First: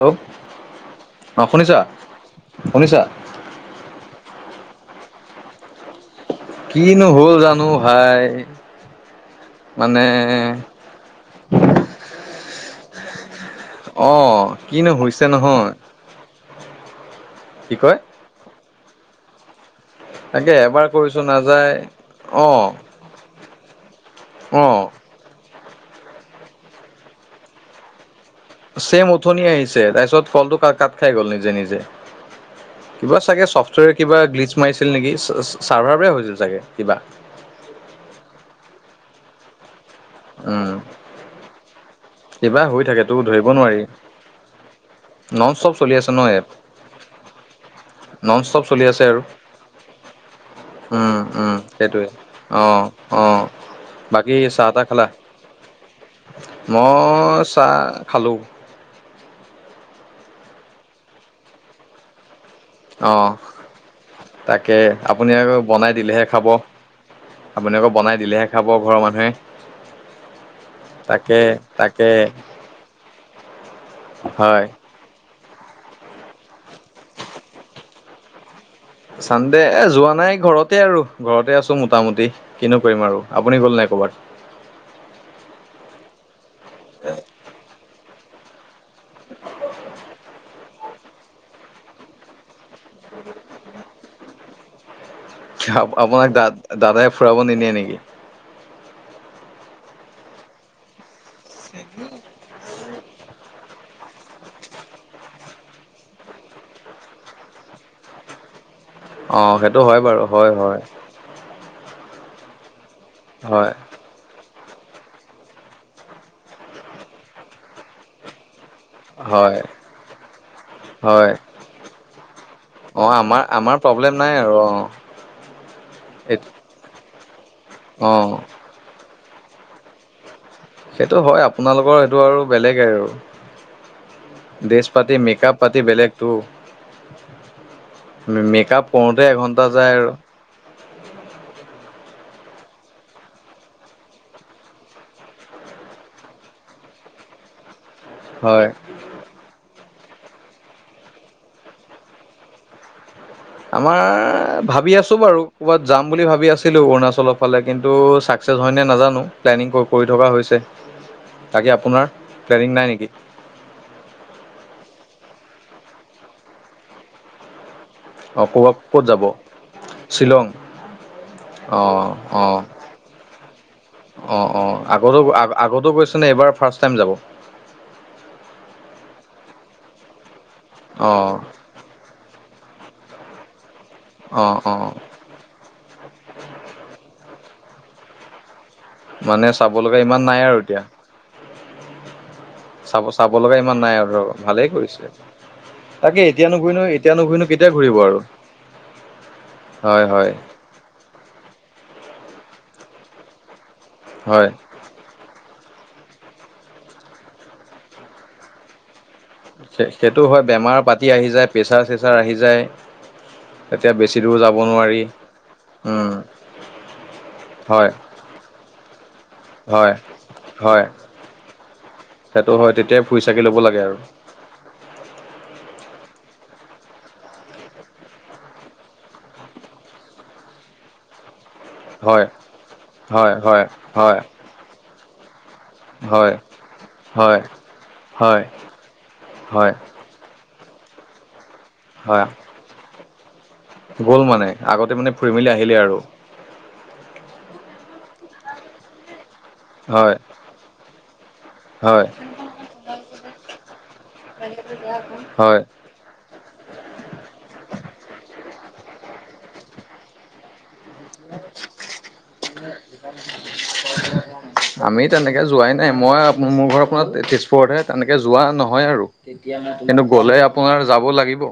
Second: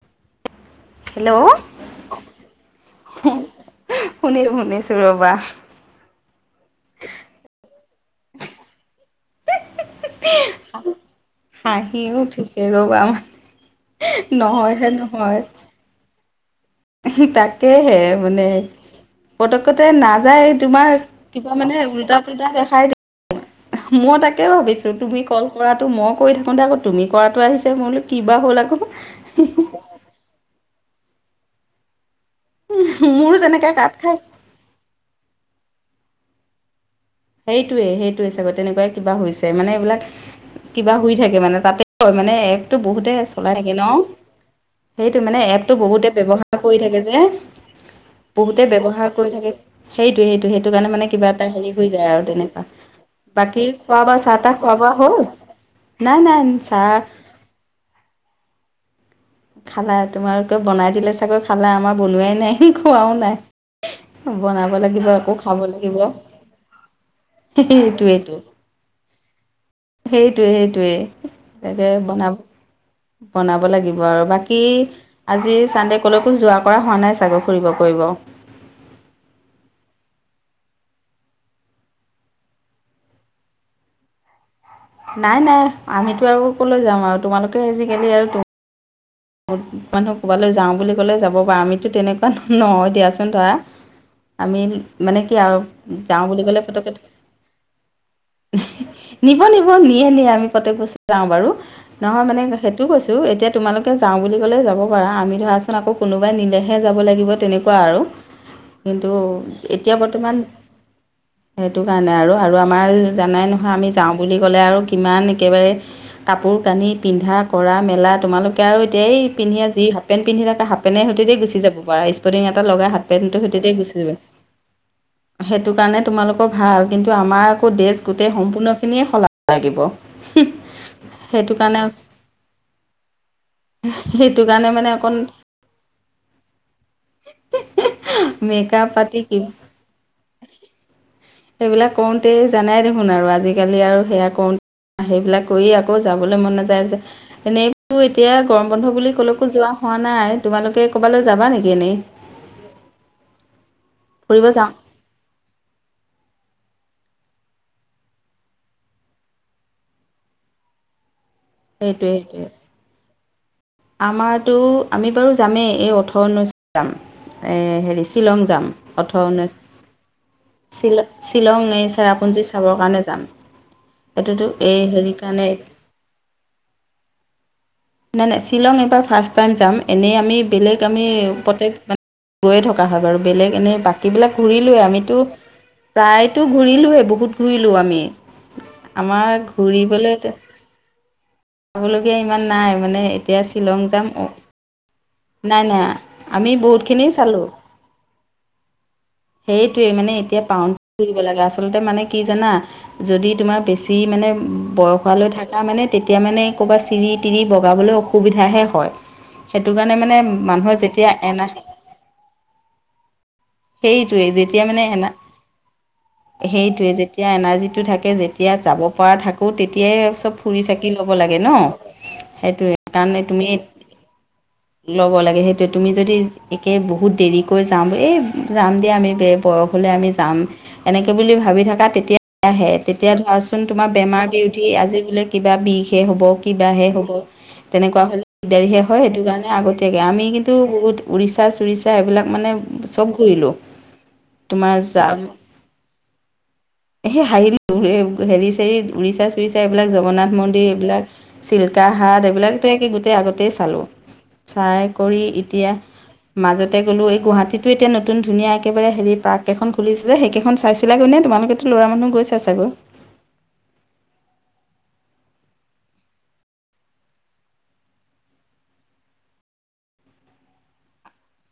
Hello hello অঁ শুনিছা শুনিছা? শুনি শুনিছোঁ ৰবা। কিনো হ'ল জানো ভাই মানে- হাঁহিও উঠিছে ৰবা অ কিনো নহয়হে হৈছে নহয়। সি কি তাকেহে কয় মানে- পতককতে নাযায় তাকে এবাৰ তোমাৰ কৰিছো কিবা নাযায় মানে ওলটা পোলটা অ দেখাই দিয়ে। মই তাকে অ ভাবিছোঁ তুমি কল কৰাটো মই কৰি থাকোতে আকৌ তুমি কৰাটো আহিছে মই বোলো- কিবা হ'ল আকৌ ছেম উঠনি আহিছে তাৰপিছত কলটো ক কাট খাই গল নিজে নিজে। কিবা মোৰো চাগে তেনেকৈ কাট চফ্টৱেৰ খাই কিবা গ্লিচ মাৰিছিল নেকি চাৰ্ভাৰ বেয়া হৈছিল চাগে কিবা? সেইটোৱে সেইটোৱে চাগ তেনেকুৱাই কিবা হৈছে মানে এইবিলাক- উম কিবা শুই থাকে মানে তাতে হয় মানে কিবা এপতো হৈ থাকে তো বহুতে ধৰিব চলাই থাকে নোৱাৰি ন- সেইটো মানে নন ষ্টপ এপটো চলি বহুতে আছে ন এপ ব্যৱহাৰ কৰি থাকে যে- নন ষ্টপ বহুতে চলি আছে ব্যৱহাৰ আৰু কৰি থাকে সেইটোৱে সেইটো সেইটো কাৰণে মানে উম কিবা এটা উম হেৰি- হৈ যায় সেইটোৱে আৰু অ তেনেকুৱা অ বাকী খোৱা-বোৱা বাকী চাহ-তাহ চাহ তাহ খোৱা-বোৱা খালা হ'ল? নাই নান চাহ। মই চাহ খালোঁ। খালা তোমাৰ ক বনাই দিলে চাগৈ খালা আমাৰ বনোৱাই নাই। সি খোৱাও অঁ নাই বনাব তাকে লাগিব আপুনি আকৌ খাব বনাই লাগিব। দিলেহে খাব আপুনি আকৌ বনাই সেইটোৱেইটো দিলেহে খাব ঘৰৰ মানুহে। সেইটোয়ে সেইটোয়ে তাকে বনাব- বনাব লাগিব আৰু হয় বাকী- আজি চানডে ক'লৈকো যোৱা কৰা হোৱা নাই চাগৈ ফুৰিব কৰিব? চান্ডে এ যোৱা নাই ঘৰতে আৰু ঘৰতে আছোঁ মোটামুটি। কিনো কৰিম আৰু আপুনি গ'ল নে ক'ৰবাত? নাই নাই আমিতো আৰু কলৈ যাম আৰু তোমালোকে আজিকালি আৰু টো- বত মানুহ ক'ৰবালৈ যাওঁ বুলি ক'লে যাব পাৰা আমিতো তেনেকুৱা নহয় দিয়াচোন ধৰা। আমি মানে কি আৰু যাওঁ আপোনাক বুলি দা ক'লে ফটকে- দাদাই ফুৰাব নিনিয়ে নেকি নিব নিব নিয়ে নিয়ে আমি পতে পৈছ যাওঁ বাৰু নহয় মানে সেইটো কৈছো এতিয়া তোমালোক যাওঁ বুলি ক'লে যাব পাৰা আমি ধৰাচোন আকৌ কোনোবাই নিলেহে যাব লাগিব তেনেকুৱা আৰু কিন্তু অঁ সেইটো এতিয়া হয় বাৰু বৰ্তমান। হয় হয় সেইটো কাৰণে আৰু আৰু আমাৰ জানাই হয় নহয় আমি যাওঁ বুলি ক'লে আৰু কিমান একেবাৰে কাপোৰ কানি পিন্ধা কৰা মেলা তোমালোক আৰু এয়াই পিন্ধ হয় যি হাফ পেণ্ট পিন্ধি থাক হাফ পেণ্ট হয় হতেদি গুচি যাব পাৰে স্পৰ্টি এটা লগাই হাত অঁ আমাৰ আমাৰ প্ৰব্লেম নাই আৰু অঁ, সেইটো কাৰণে এই তোমালোকৰ ভাল কিন্তু আমাৰ আকৌ ড্ৰেছ অঁ গোটেই সম্পূৰ্ণখিনিয়ে সলাব লাগিব। সেইটো হয় আপোনালোকৰ সেইটো আৰু বেলেগেই আৰু সেইটো কাৰণে ড্ৰেছ মানে অকণ পাতি মেকাপ পাতি বেলেগতটো, মেকআপ মেকাআপ পাতি কৰোতে কিবা এঘন্টা যায় আৰু সেইবিলাক কৰোঁতেই জানাই দেখোন আৰু আজিকালি আৰু সেয়া কৰোঁতে, সেইবিলাক কৰি আকৌ যাবলৈ মন নাযায় যে এনেই, এতিয়া হয়। গৰম বন্ধ বুলি কলৈকো যোৱা হোৱা নাই তোমালোকে ক'বালৈ যাবা নেকি এনেই, আমাৰ ফুৰিব যাওঁ ভাবি আছোঁ বাৰু ক'ৰবাত যাম বুলি ভাবি আছিলোঁ অৰুণাচলৰ ফালে কিন্তু ছাকচেছ হয় নে নাজানো প্লেনিং কৰি থকা হৈছে। বাকী আপোনাৰ সেইটোৱে সেইটোৱে প্লেনিং নাই নেকি। আমাৰতো আমি বাৰু যামেই এই ওথ ওনৈছ যাম এ হেৰিছে। অঁ শ্বিলং যাম ক'ৰবাত ক'ত যাব ওঠৰ ঊনৈছ, শ্বিলং, শ্বিল শ্বিলং চেৰাপুঞ্জী চাবৰ কাৰণে যাম। অ সেইটোতো অ এই হেৰি আগতো কাৰণে আগতো গৈছে নে এইবাৰ ফাৰ্ষ্ট টাইম যাব। নাই নাই শ্বিলং এবাৰ ফাৰ্ষ্ট টাইম যাম এনেই আমি বেলেগ আমি অঁ প্ৰতেক, গৈয়ে থকা হয় বাৰু বেলেগ এনেই বাকীবিলাক অঁ ঘূৰিলোৱেই অঁ আমিতো। প্ৰায়তো ঘূৰিলোঁহে বহুত ঘূৰিলোঁ আমি আমাৰ মানে চাব লগা ঘূৰিবলৈ, ইমান নাই আৰু এতিয়া। পাবলগীয়া ইমান নাই মানে এতিয়া শ্বিলং যাম অ, ভালে কৰিছে। নাই নাই তাকে এতিয়া আমি বহুত নুঘূৰিনো খিনি এতিয়া চালো। নুঘূৰিনো কেতিয়া ঘূৰিব আৰু সেইটোৱে হয় মানে হয় এতিয়া পাওঁ, আচলতে মানে কি জানা যদি তোমাৰ বেছি মানে হয় বয়স সোৱালৈ থাকে। তাৰ মানে তেতিয়া মানে কৰবাত চিৰি তিৰি বগাবলৈ অসুবিধাহে হয় সেইটো কাৰণে। মানে সেইটো হয় মানুহৰ বেমাৰ পাতি যেতিয়া আহি যায় এনাহ প্ৰেছাৰ চেছাৰ আহি যায়। তেতিয়া বেছি সেইটোৱে দূৰ যাব যেতিয়া মানে নোৱাৰি উম এ সেইটোৱে যেতিয়া এনাৰ্জিটো হয় থাকে যে। এতিয়া যাব পৰা থাকে, আকৌ হয় তেতিয়াই চব ফুৰি হয় চাকি ল'ব লাগে ন সেইটো হয় সেইটোৱে তেতিয়াই ফুৰি তামানে চাকি তুমি, ল'ব লাগে আৰু ল'ব লাগে সেইটোৱে তুমি যদি একে বহুত দেৰিকৈ যাম এই যাম দিয়ে আমি ব বয়স হ'লে আমি যাম। এনেকে বুলি ভাবি থাকা তেতিয়া হয় আহে তেতিয়া হয় হয় ধৰাচোন তোমাৰ হয় বেমাৰ বিৰোধী আজি বোলে। কিবা বিষ হে হ'ব হয় কিবাহে হ'ব হয় তেনেকুৱা হ'লে হয় দিগদাৰিহে হয় সেইটো কাৰণে হয় আগতীয়াকে। আমি কিন্তু বহুত উৰিষা চোৰিচা হয় এইবিলাক মানে চব ঘোৰিলো। গ'ল মানে আগতে মানে ফুৰি মেলি আহিলে আৰু সি হাঁহিলো হেৰি উৰি চা উৰিষ্যা এইবিলাক হয় জগন্নাথ মন্দিৰ এইবিলাক চিল্কা হয় হাট এইবিলাক কি গোটেই আগতেই চালো। চাই কৰি হয় এতিয়া মাজতে গ'লো এই গুৱাহাটীতো এতিয়া নতুন ধুনীয়া একেবাৰে হেৰি পাৰ্ক এখন খুলিছিলে সেইকেইখন চা- চাইছিলাগৈ নে তোমালোকেতো ল'ৰা মানুহ গৈছা ছাগৈ [unintelligible] আমি তেনেকে যোৱাই নাই মই মোৰ ঘৰ আপোনাৰ তেজপুৰতহে তেনেকে যোৱা নহয় আৰু। কিন্তু গ'লে আপোনাৰ যাব লাগিব।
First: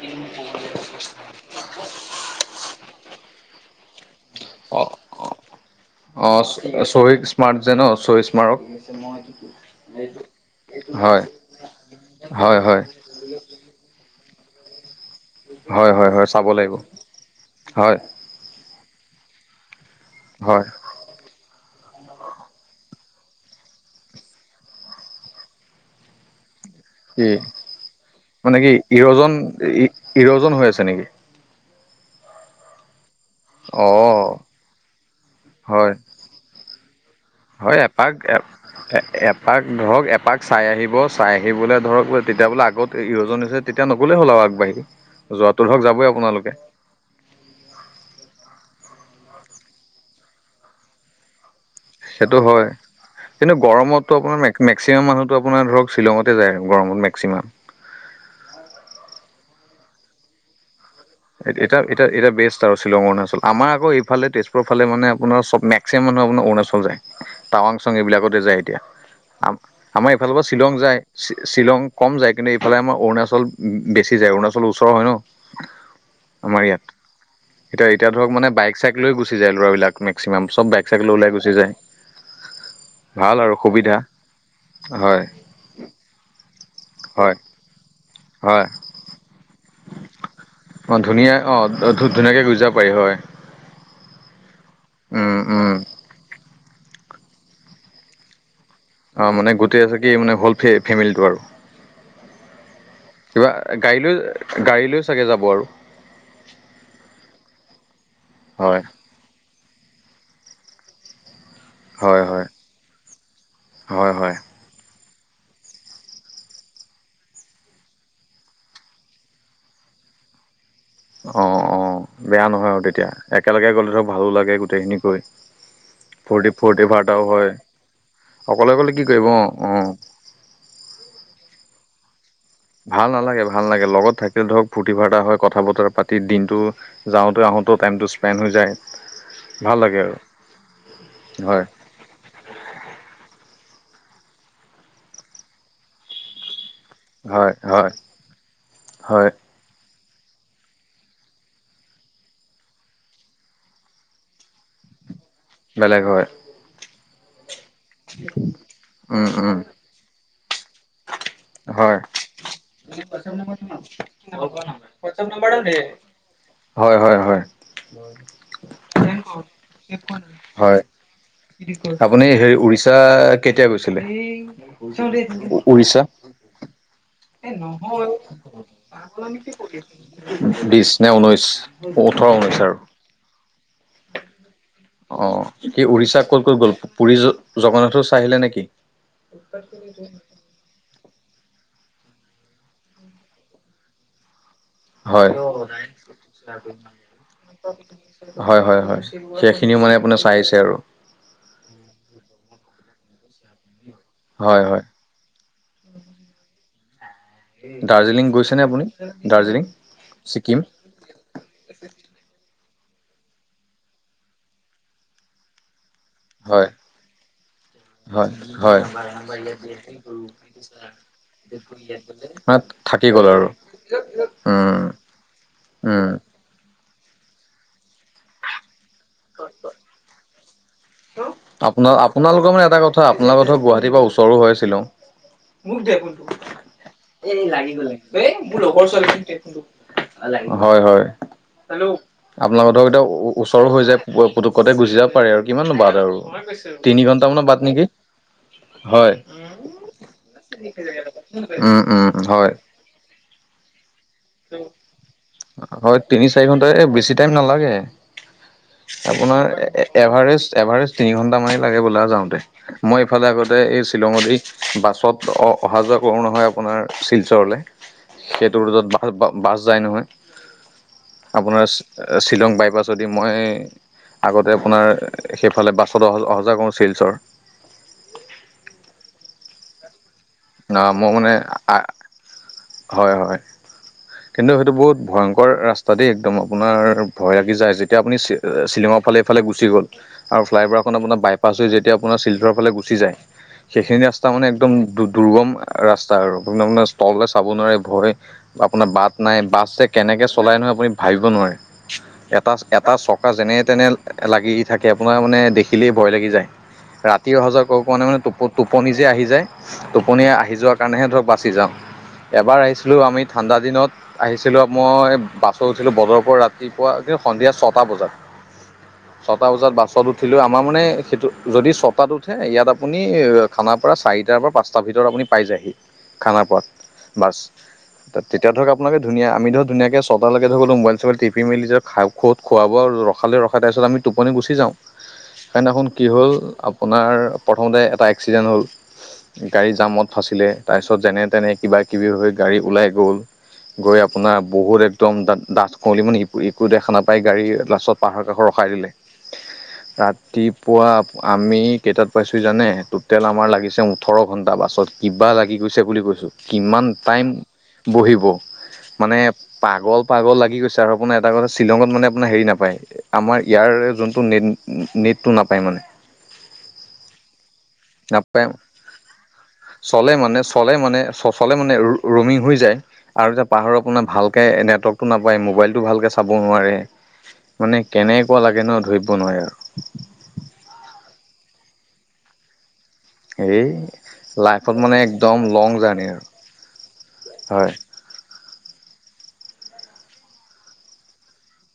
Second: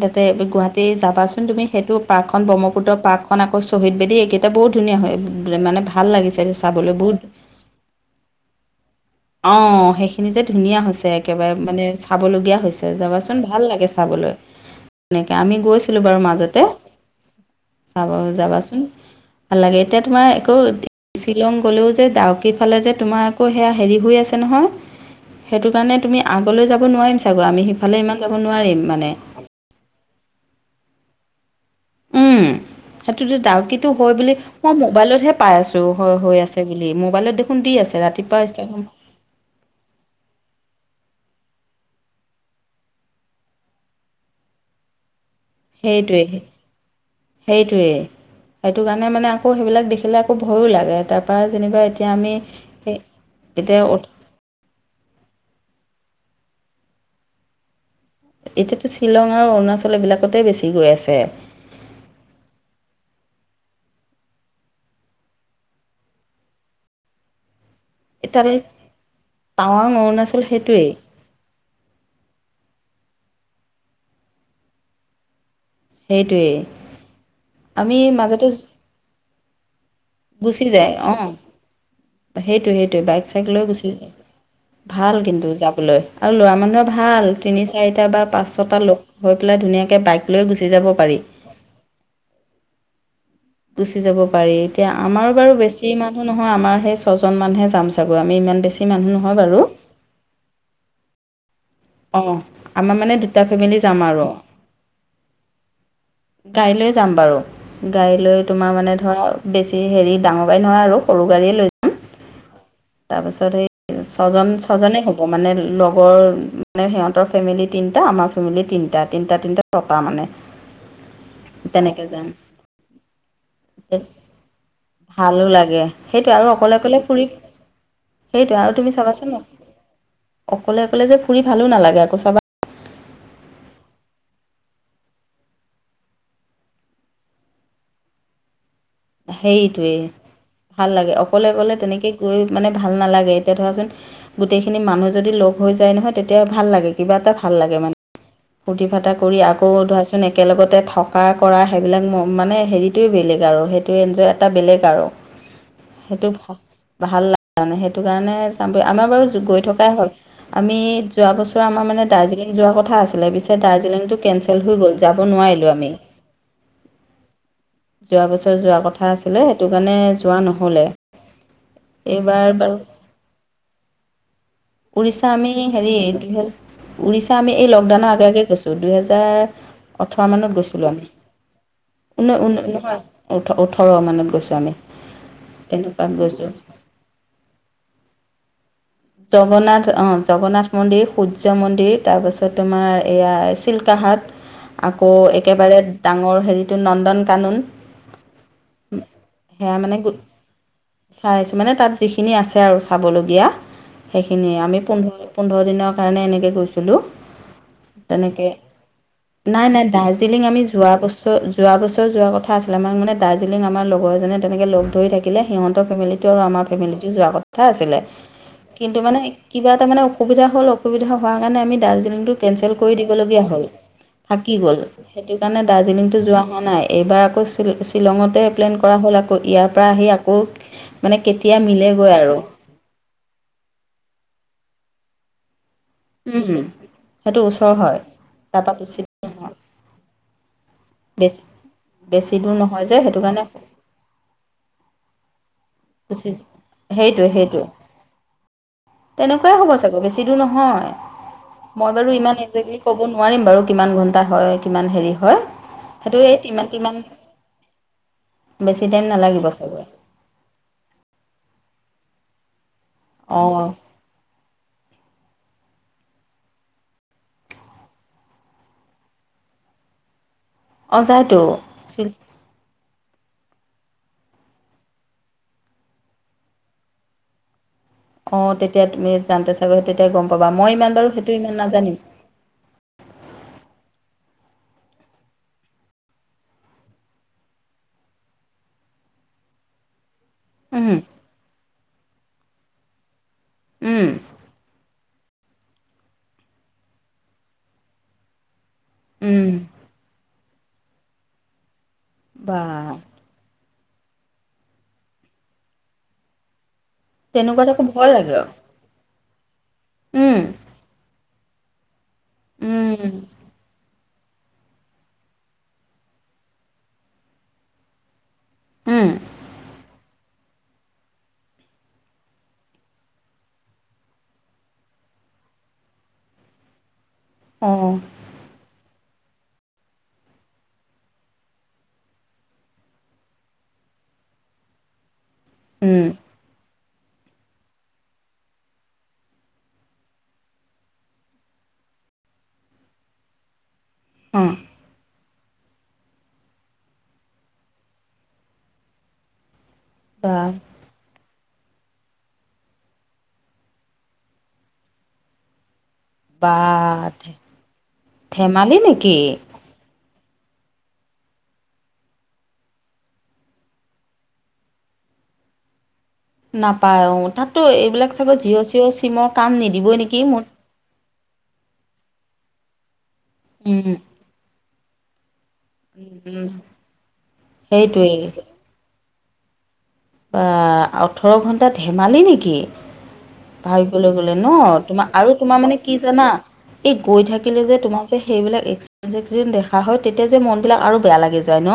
তাতে গুৱাহাটী যাবাচোন তুমি সেইটো পাৰ্কখন ব্ৰহ্মপুত্ৰৰ পাৰ্কখন আকৌ শহীদ বেদী একেই এতিয়া বহুত অ ধুনীয়া হয় মানে ভাল লাগিছে এতিয়া চাবলৈ বহুত- স্মাৰ্ট জেনচ ছ স্মাৰক অ সেইখিনি যে ধুনীয়া হৈছে হয় একেবাৰে মানে হয় চাবলগীয়া হয় হৈছে যাবচো- ভাল লাগে চাবলৈ তেনেকে, আমি হয় গৈছিলোঁ হয় বাৰু হয় চাব মাজতে লাগিব হয় চাব যাবাচোন ভাল লাগে এতিয়া তোমাৰ আকৌ হয় শ্বিলং গ'লেও যে ডাউকি ফালে যে তোমাৰ আকৌ সেয়া হেৰি হৈ আছে নহয় সেইটো কাৰণে তুমি আগলৈ যাব নোৱাৰিম কি চাগৈ আমি সিফালে ইমান যাব নোৱাৰিম মানে। হিৰজন হৈ আছে নেকি? উম সেইটোতো ডাউকিটো হয় অঁ বুলি মই মোবাইলত হে পাই আছো হয় হ হৈ আছে বুলি মোবাইলত দেখো- হয় এপাক এপ এ এপ এপাক ধৰক এপাক চাই আহিব চাই আহিবলে ধৰক ৱে তেতিয়া বোলে আগত এৰিয়জন হৈছে তেতিয়া নগলে হ'ল আৰু আগবাঢ়ি। যোৱাটো ধৰক যাবই সেইটোৱে হে আপোনালোকে সেইটোৱে সেইটো কাৰণে মানে আকৌ সেইবিলাক দেখিলে আকৌ ভয়য়ো লাগে তা- পা যেনিবা এতিয়া সেইটো আমি হয় হে কিন্তু এতিয়া অ- গৰমতো আপোনাৰ মেক্সিমাম মানুহটো আপোনাৰ ধৰক শ্বিলঙতে যায় গৰমত মেক্সিমাম এতিয়াতো শ্বিলং আৰু অৰুণাচল এইবিলাকতে বেছি গৈ আছে। এতিয়া এতিয়া এতিয়া বেষ্ট আৰু শ্বিলং অৰুণাচল আমাৰ আকৌ এইফালে তেজপুৰ ফালে মানে আপোনাৰ চব মেক- ক্সিমাম মানুহে আপোনাৰ অৰুণাচল যায়। টাৱাং চাং এইবিলাকতে তালৈ যায় এতিয়া আ টাৱাং আমাৰ এইফালৰ অৰুণাচল পৰা শ্বিলং সেইটোৱেই যায়। শ্বি শ্বিলং কম যায় কিন্তু এইফালে আমাৰ অৰুণাচল বেছি যায় অৰুণাচলৰ ওচৰ হয় ন আমাৰ সেইটোৱেই ইয়াত এতিয়া আমি এতিয়া ধৰক মাজতে মানে বাইক চাইক লৈ গুচি যায় ল'ৰা বিলাক মেক্সিমাম চব বাইক চাইক লৈ ওলাই গুচি যায়। সেইটোয়ে সেইটোৱে বাইক ভাল চাইক আৰু লৈ গুচি সুবিধা যায় ভাল হয় কিন্তু যাবলৈ। আৰু ল'ৰা মানুহৰ ভাল হয় তিনি চাৰিটা বা পাঁচ হয় ছটা লগ হৈ পেলাই ধুনীয়াকে বাইক লৈ গুচি- যাব অঁ পাৰি ধুনীয়া অঁ ধু ধুনীয়াকৈ গুচি যাব পাৰি হয়। গুচি যাব পাৰি এতিয়া আমাৰ উম বাৰু উম বেছি মানুহ নহয় আমাৰ সে- ছজন মান হে যাম চাগৈ আমি ইমান বেছি মানুহ অঁ নহয় মানে বাৰু গোটেই আছে কি মানে হ'ল ফে ফেমিলিটো আৰু অঁ আমাৰ মানে দুটা কিবা ফেমিলি গাড়ী যাম লৈ আৰু। গাড়ী লৈ চাগে যাব আৰু। গাড়ী লৈ যাম বাৰু গাড়ী লৈ তোমাৰ হয় মানে ধৰ আও বেছি হেৰি ডাঙৰ গাড়ী নহয় সৰু গাড়ীয়ে লৈ হয় হয় তাৰ পিছত সেই হয় হয় ছজন ছ ছজনে হ'ব মানে লগৰ মানে সিহঁতৰ ফেমিলি তিনিটা আমাৰ ফেমিলি তিনিটা তিনিটা তিনিটা ছটা মানে [unintelligible] অ অ তেনেকৈ যাম বেয়া নহয় আৰু তেতিয়া একেলগে গ'লে ধৰক ভালো লাগে গোটেইখিনি গৈ এ সেইটো আৰু ফূৰ্তি অকলে ফূৰ্তি অকলে ফাৰ্তাও ফুৰি হয় সেইটোৱে অকলে আৰু অকলে তুমি কি কৰিব চাবাচোন ন অঁ অঁ অকলে অকলে যে ফুৰি ভালো নালাগে আকৌ চাবা ভাল নালাগে ভাল নালাগে লগত থাকিলে ধৰক ফূৰ্তি ফাৰ্তা হয় কথা বতৰা পাতি দিনটো যাওতে আহোতেও টাইমটো স্পেণ্ড হৈ যায় ভাল সেইটোৱে লাগে আৰু ভাল লাগে অকলে হয় অকলে তেনেকে গৈ মানে ভাল নালাগে এতিয়া ধৰা চোন গোটেইখিনি মানুহ যদি লগ হৈ যায় নহয় তেতিয়া ভাল লাগে কিবা এটা হয় ভাল লাগে হয় মানে ফূৰ্তি ফাৰ্তা হয় কৰি আ কৌ ধৰাচোন একেলগতে থকা কৰা সেইবিলাক মানে হেৰিটোৱে বেলেগ আৰু সেই সেইটো এনজয় এটা বেলেগ আৰু [unintelligible] হয় সেইটো ভাল লাগে সেইটো কাৰণে চাম আমাৰ বাৰু উম উম গৈ থকাই হল আমি যোৱা বছৰ আমাৰ হয় মানে দাৰ্জিলিং যোৱা কথা আছে পিছে দাৰ্জিলিংটো কেঞ্চেল হৈ গ'ল যাব নোৱাৰিলো আমি হয় হয় হয় যোৱা বছৰ যোৱা কথা আছিলে সেইটো কাৰণে যোৱা হয় নহ'লে আপুনি এইবাৰ হেৰি বাৰু উৰিষ্যা কেতিয়া উৰিষ্যা আমি গৈছিলে হেৰি উৰিষ্যা দুহেজাৰ উৰিষ্যা এই আমি নহয় লকডাউনৰ অ আগে আগে গৈছোঁ পাগলামি দুহেজাৰ কিয় কৰি আছ ওঠৰ মানত নো গৈছিলোঁ বিশ আমি নে ঊনৈছ? ঊন ওঠৰ ঊন ঊনৈছ আ নহয়, ওঠ ওঠৰ মানত গৈছো অ কি উৰিষা ক'ত ক'ত গ'ল? পুৰী জ জগন্নাথও চাই আহিলে নেকি? জগন্নাথ অ জগন্নাথ মন্দিৰ সূৰ্য মন্দিৰ তাৰপাছত তোমাৰ এইয়া চিলকাহাট হয় হেৰিটো নন্দন কানন হয় হয় হয়। সেইখিনিও মানে আপোনাৰ চাইছে আৰু? চাইছো মানে তাত যিখিনি আছে আৰু চাবলগীয়া। সেইখিনিয়ে হয় আমি হয় পোন্ধৰ পোন্ধৰ দিনৰ কাৰণে এনেকে গৈছিলো। দাৰ্জিলিং তেনেকে গৈছেনে আপুনি দাৰ্জিলিং নাই-নাই দাৰ্জিলিং ছিকিম আমি যোৱা বছ ৰ যোৱা বছৰ যোৱা কথা আছিলে আমাক মানে দাৰ্জিলিং আমাৰ লগৰ এজনে তেনেকে লগ ধৰি থাকিলে সিহতৰ ফেমিলি তো হয় আমাৰ ফেমিলিতো যোৱা কথা আছিলে হয় হয় কিন্তু মানে কিবা এটা মানে অসুবিধা হ'ল অসুবিধা হোৱাৰ কাৰণে আমি দাৰ্জিলিংটো মানে কেঞ্চেল কৰি থাকি গ'ল দিবলগীয়া আৰু হ'ল। থাকি উম গ'ল সেইটো কাৰণে উম দাৰ্জিলিংটো যোৱা হোৱা নাই। এইবাৰ আকৌ শ্বি শ্বিলঙতে প্লেন কৰা হ'ল আকৌ ইয়াৰ পৰা আহি আকৌ মানে কেতিয়া মিলেগৈ আৰু ত আপোনালোকৰ ধৰ গুৱাহাটীৰ পৰা ওচৰো হৈ শ্বিলং। মোক দে ফোন এই সেইটো লাগি ওচৰ গল হয় লাগি এ মোৰ তাৰপৰা লগৰ বেছি ছোৱালী দে ফোনটো অ লাগি গল হয় হয়। বেছি বেছি দূৰ আপোনালোকৰ নহয় ধৰক যে এতিয়া সেইটো কাৰণে ওচৰ হৈ যায় পুতুকতে গুচি যাব পাৰে আৰু কিমাননো বা গুচি তিনি ঘন্টা সেইটোৱে মানৰ বাট সেইটোৱে নেকি? হয় তেনেকুৱাই হ'ব চাগৈ বেছি দূৰ নহয় উম মই বাৰু উম ইমান হয়। একজেক্টলি ক'ব নোৱাৰিম বাৰু কিমান ঘণ্টা হয় কিমান হেৰি হয়! হয় সেইটো তিনি এই চাৰি কিমান ঘণ্টাই কিমান বেছি টাইম নালাগে। বেছি টাইম নালাগিব আপোনাৰ এ চাগৈ এ এভাৰেজ এভাৰেজ তিনি ঘন্টা মানে লাগে বোলা যাওঁতে। মই এইফালে অঁ আগতে এই শ্বিলঙদি বাছত অ অহা যোৱা কৰো নহয় আপোনাৰ শিলচৰলৈ। সেইটো ৰোটত বাছ বাছ যায় নহয় অঁ যায়তো আপোনাৰ চিল শ্বিলং বাইপাছদি মই আগতে আপোনাৰ সেইফালে বাছত অহা অহা যোৱা কৰোঁ শিলচৰ অ তেতিয়া তুমি যানতে চাগৈ তেতিয়া গম পাবা মই ইমান বাৰু সেইটো ইমান নাজানিম। হয় হয়। কিন্তু সেইটো বহুত ভয়ংকৰ ৰাস্তা দেই, একদম আপোনাৰ ভয় লাগি যায়, যেতিয়া আপুনি চি- শ্বিলঙৰ ফালে এইফালে গুচি গ'ল আৰু ফ্লাইঅভাৰখন উম আপোনাৰ বাইপাছ হৈ যেত- তিয়া আপোনাৰ শ্বিলচৰ ফালে গুচি যায় সেইখিনি উম ৰাস্তা মানে একদম দু- দুৰ্গম ৰাস্তা আৰু [unintelligible] তললে চাব নোৱাৰে ভয় আপোনাৰ বাট নাই উম বাছ যে কেনেকৈ চলাই নহয় আপুনি ভাবিব নোৱাৰে। এটা বা এটা চক- যেনে তেনে লাগি থাকে আপোনাৰ মানে দেখিলেই ভয় লাগি যায়। ৰাত- তি অহা যোৱা তেনেকুৱাত কৰোঁ আকৌ কাৰণে ভয় মানে লাগে টো টোপনি যে আহি যায় টোপনি উম আহি য- যোৱাৰ কাৰণেহে ধৰক বাচি যাওঁ এবাৰ আহিছিলোঁ উম আমি ঠাণ্ডা দিনত। আহিছিলো মই বাছত উঠিলো বজপৰ ৰাতিপুৱা কিন্তু সন্ধিয়া ছটা বজাত। হুম। ছটা বজাত বাছত উঠিলো। আমাৰ মানে সেইটো যদি ছটাত উঠে ইয়াত আপুনি খানাৰ পৰা চাৰিটাৰ পৰা পাঁচ তাৰ ভিতৰত আপুনি পাই যায়হি। খানাপাৰাত বাছ। অ। তেতিয়া ধৰক আপোনালোক ধুনীয়া আমি ধুনীয়াকে ছটালে ধো গলোং মোবাইল চুবাইল টিপি মেলি খাই খোজ খোৱা বোৱা ৰখালে ৰখা তাছত আমি টোপনি গুচি যাওঁ। সেইদিনাখন উম কি হ'ল আপোনাৰ প্ৰথমতে এটা এক্সিডেণ্ট হ'ল। গাড়ী জামত ফাচিলে তাইছত যেনে তেনে কিবা কিবি হৈ গাড়ী ওলাই গ'ল। গৈ আপ- পোনাৰ অঁ বহুত ৰাত- একদম ডাঠ কুৱলি মানে একো দেখা নাপায় গাড়ী লাষ্টত পাহাৰ কাষত ৰখাই দিলে। বা ৰাতিপুৱা আমি কেইটাত পাইছোঁ জানে টোটেল আমাৰ লাগিছে ও- ওঠৰ ঘণ্টা বাছত কিবা লাগি গৈছে বুলি কৈছোঁ। বা কিমান টাইম বহিব ধেমালি নেকি মানে পাগল পাগল লাগি গৈছে আৰু আপোনাৰ এটা কথা শ্বিলঙত মানে আপোনাৰ হেৰি নাপায়। আমাৰ ইয়াৰে যোনটো নেট নেটটো নাপায় মানে। নাপায় অ তাততো এইবিলাক চাগৈ নাপায় জিঅ' চিঅ' চিমৰ কাম নিদিবই নেকি মোৰ পলে মানে চ- চলে মানে ৰোমিং হৈ যায় আৰু এতিয়া পাহাৰ উম আপোনাৰ ভালকে নেটৱৰ্কতটো নাপায় মোবাইল ভালকে চাব উম নোৱাৰে মানে সেইটোৱেই কেনেকুৱা লাগে ন ধৰিব নোৱাৰে আৰ। বা ওঠৰ ঘণ্টাত ধেমালি নেকি। আৰু এই ভাবিবলৈ গলে ন লাইফত মানে তোমাৰ আৰু একদম তোমাৰ লং মানে কি জাৰ্ণি আৰু জানা এই গৈ থাকিলে হয় যে তোমাৰ যে সেইবিলাক [unintelligible] দেখা হয় তেতিয়া যে মন বিলাক আৰু বেয়া লাগি যায় ন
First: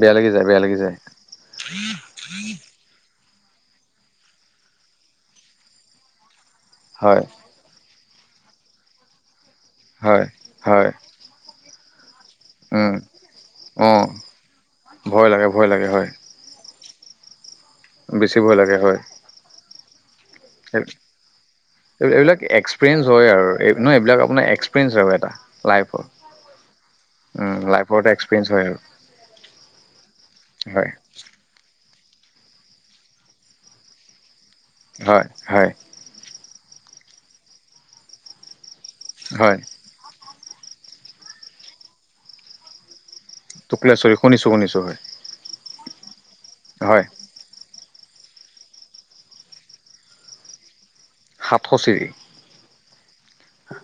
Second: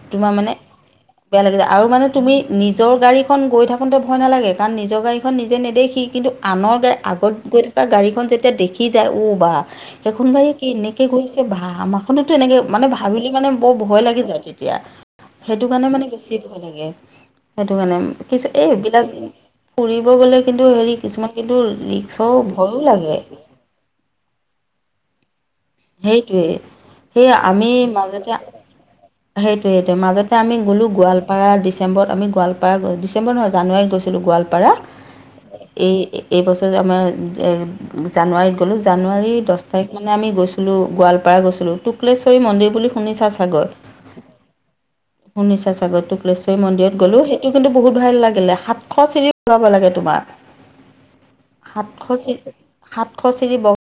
বেয়া লাগি তোমাৰ যায় মানে বেয়া লাগি যায় বেয়া লাগিছে আৰু মানে তুমি নিজৰ গাড়ীখন গৈ থাকোঁতে ভয় নালাগে কাৰণ নিজৰ গাড়ীখন নিজে নেদেখি কিন্তু আনৰ গাড়ী হয় আগত গৈ থকা গাড়ীখন যেতিয়া দেখি যায় অ বা হয় সেইখন গাড়ীয়ে কি হয় এনেকে গৈছ- কে ভা ম ফোনতো এনেকে মানে উম ভাবিলে মানে বৰ অ ভয় লাগি যায় তেতিয়া ভয় লাগে সেইটো ভয় লাগে কাৰণে মানে হয় বেছি ভয় লাগে। সেইটো কাৰণে বেছি কিছু ভয় এই লাগে হয় বিলাক ফুৰিব গ'লে কিন্তু হেৰি কিছুমান কিন্তু ৰিক্সৰ ভয়ো লাগে। এই নহয় এইবিলাক আপোন এক্সপেৰিয়েঞ্চ আৰু এটা। লাইফৰ সেইটোৱে সেই আমি লাইফৰ এটা মাজতে এক্সপিৰিয়েঞ্চ হয় আৰু সেইটো-সেইটো মাজতে আমি গলো হয় গোৱাল পাৰা ডিচেম্বৰত আমি গোৱালপাৰা ডিচেম্বৰ নহয় জানুৱাৰীত গৈছিলোঁ গোৱালপাৰা। হয়, হয়। এই, এই বছৰ আমাৰ এ জানুৱাৰীত গ'লো, জানুৱাৰী হয় দহ তাৰিখ মানে আমি গৈছো। লো গোৱালপাৰা গৈছিলোঁ, টুক্ৰেশ্বৰী মন্দিৰ বুলি শুনিছা ছাগৈ। টুক্ৰেশ্বৰী শুনিছো-শুনিছো হয়। শুনিছা চাগত টুক্ৰেশ্বৰী মন্দিৰত হয় গ'লো হে টো কিন্তু বহুত ভাল লাগিলে, সাতশ চিৰি বগাব লাগে তোমাৰ। সাতশ চি সাতশ চিৰি ব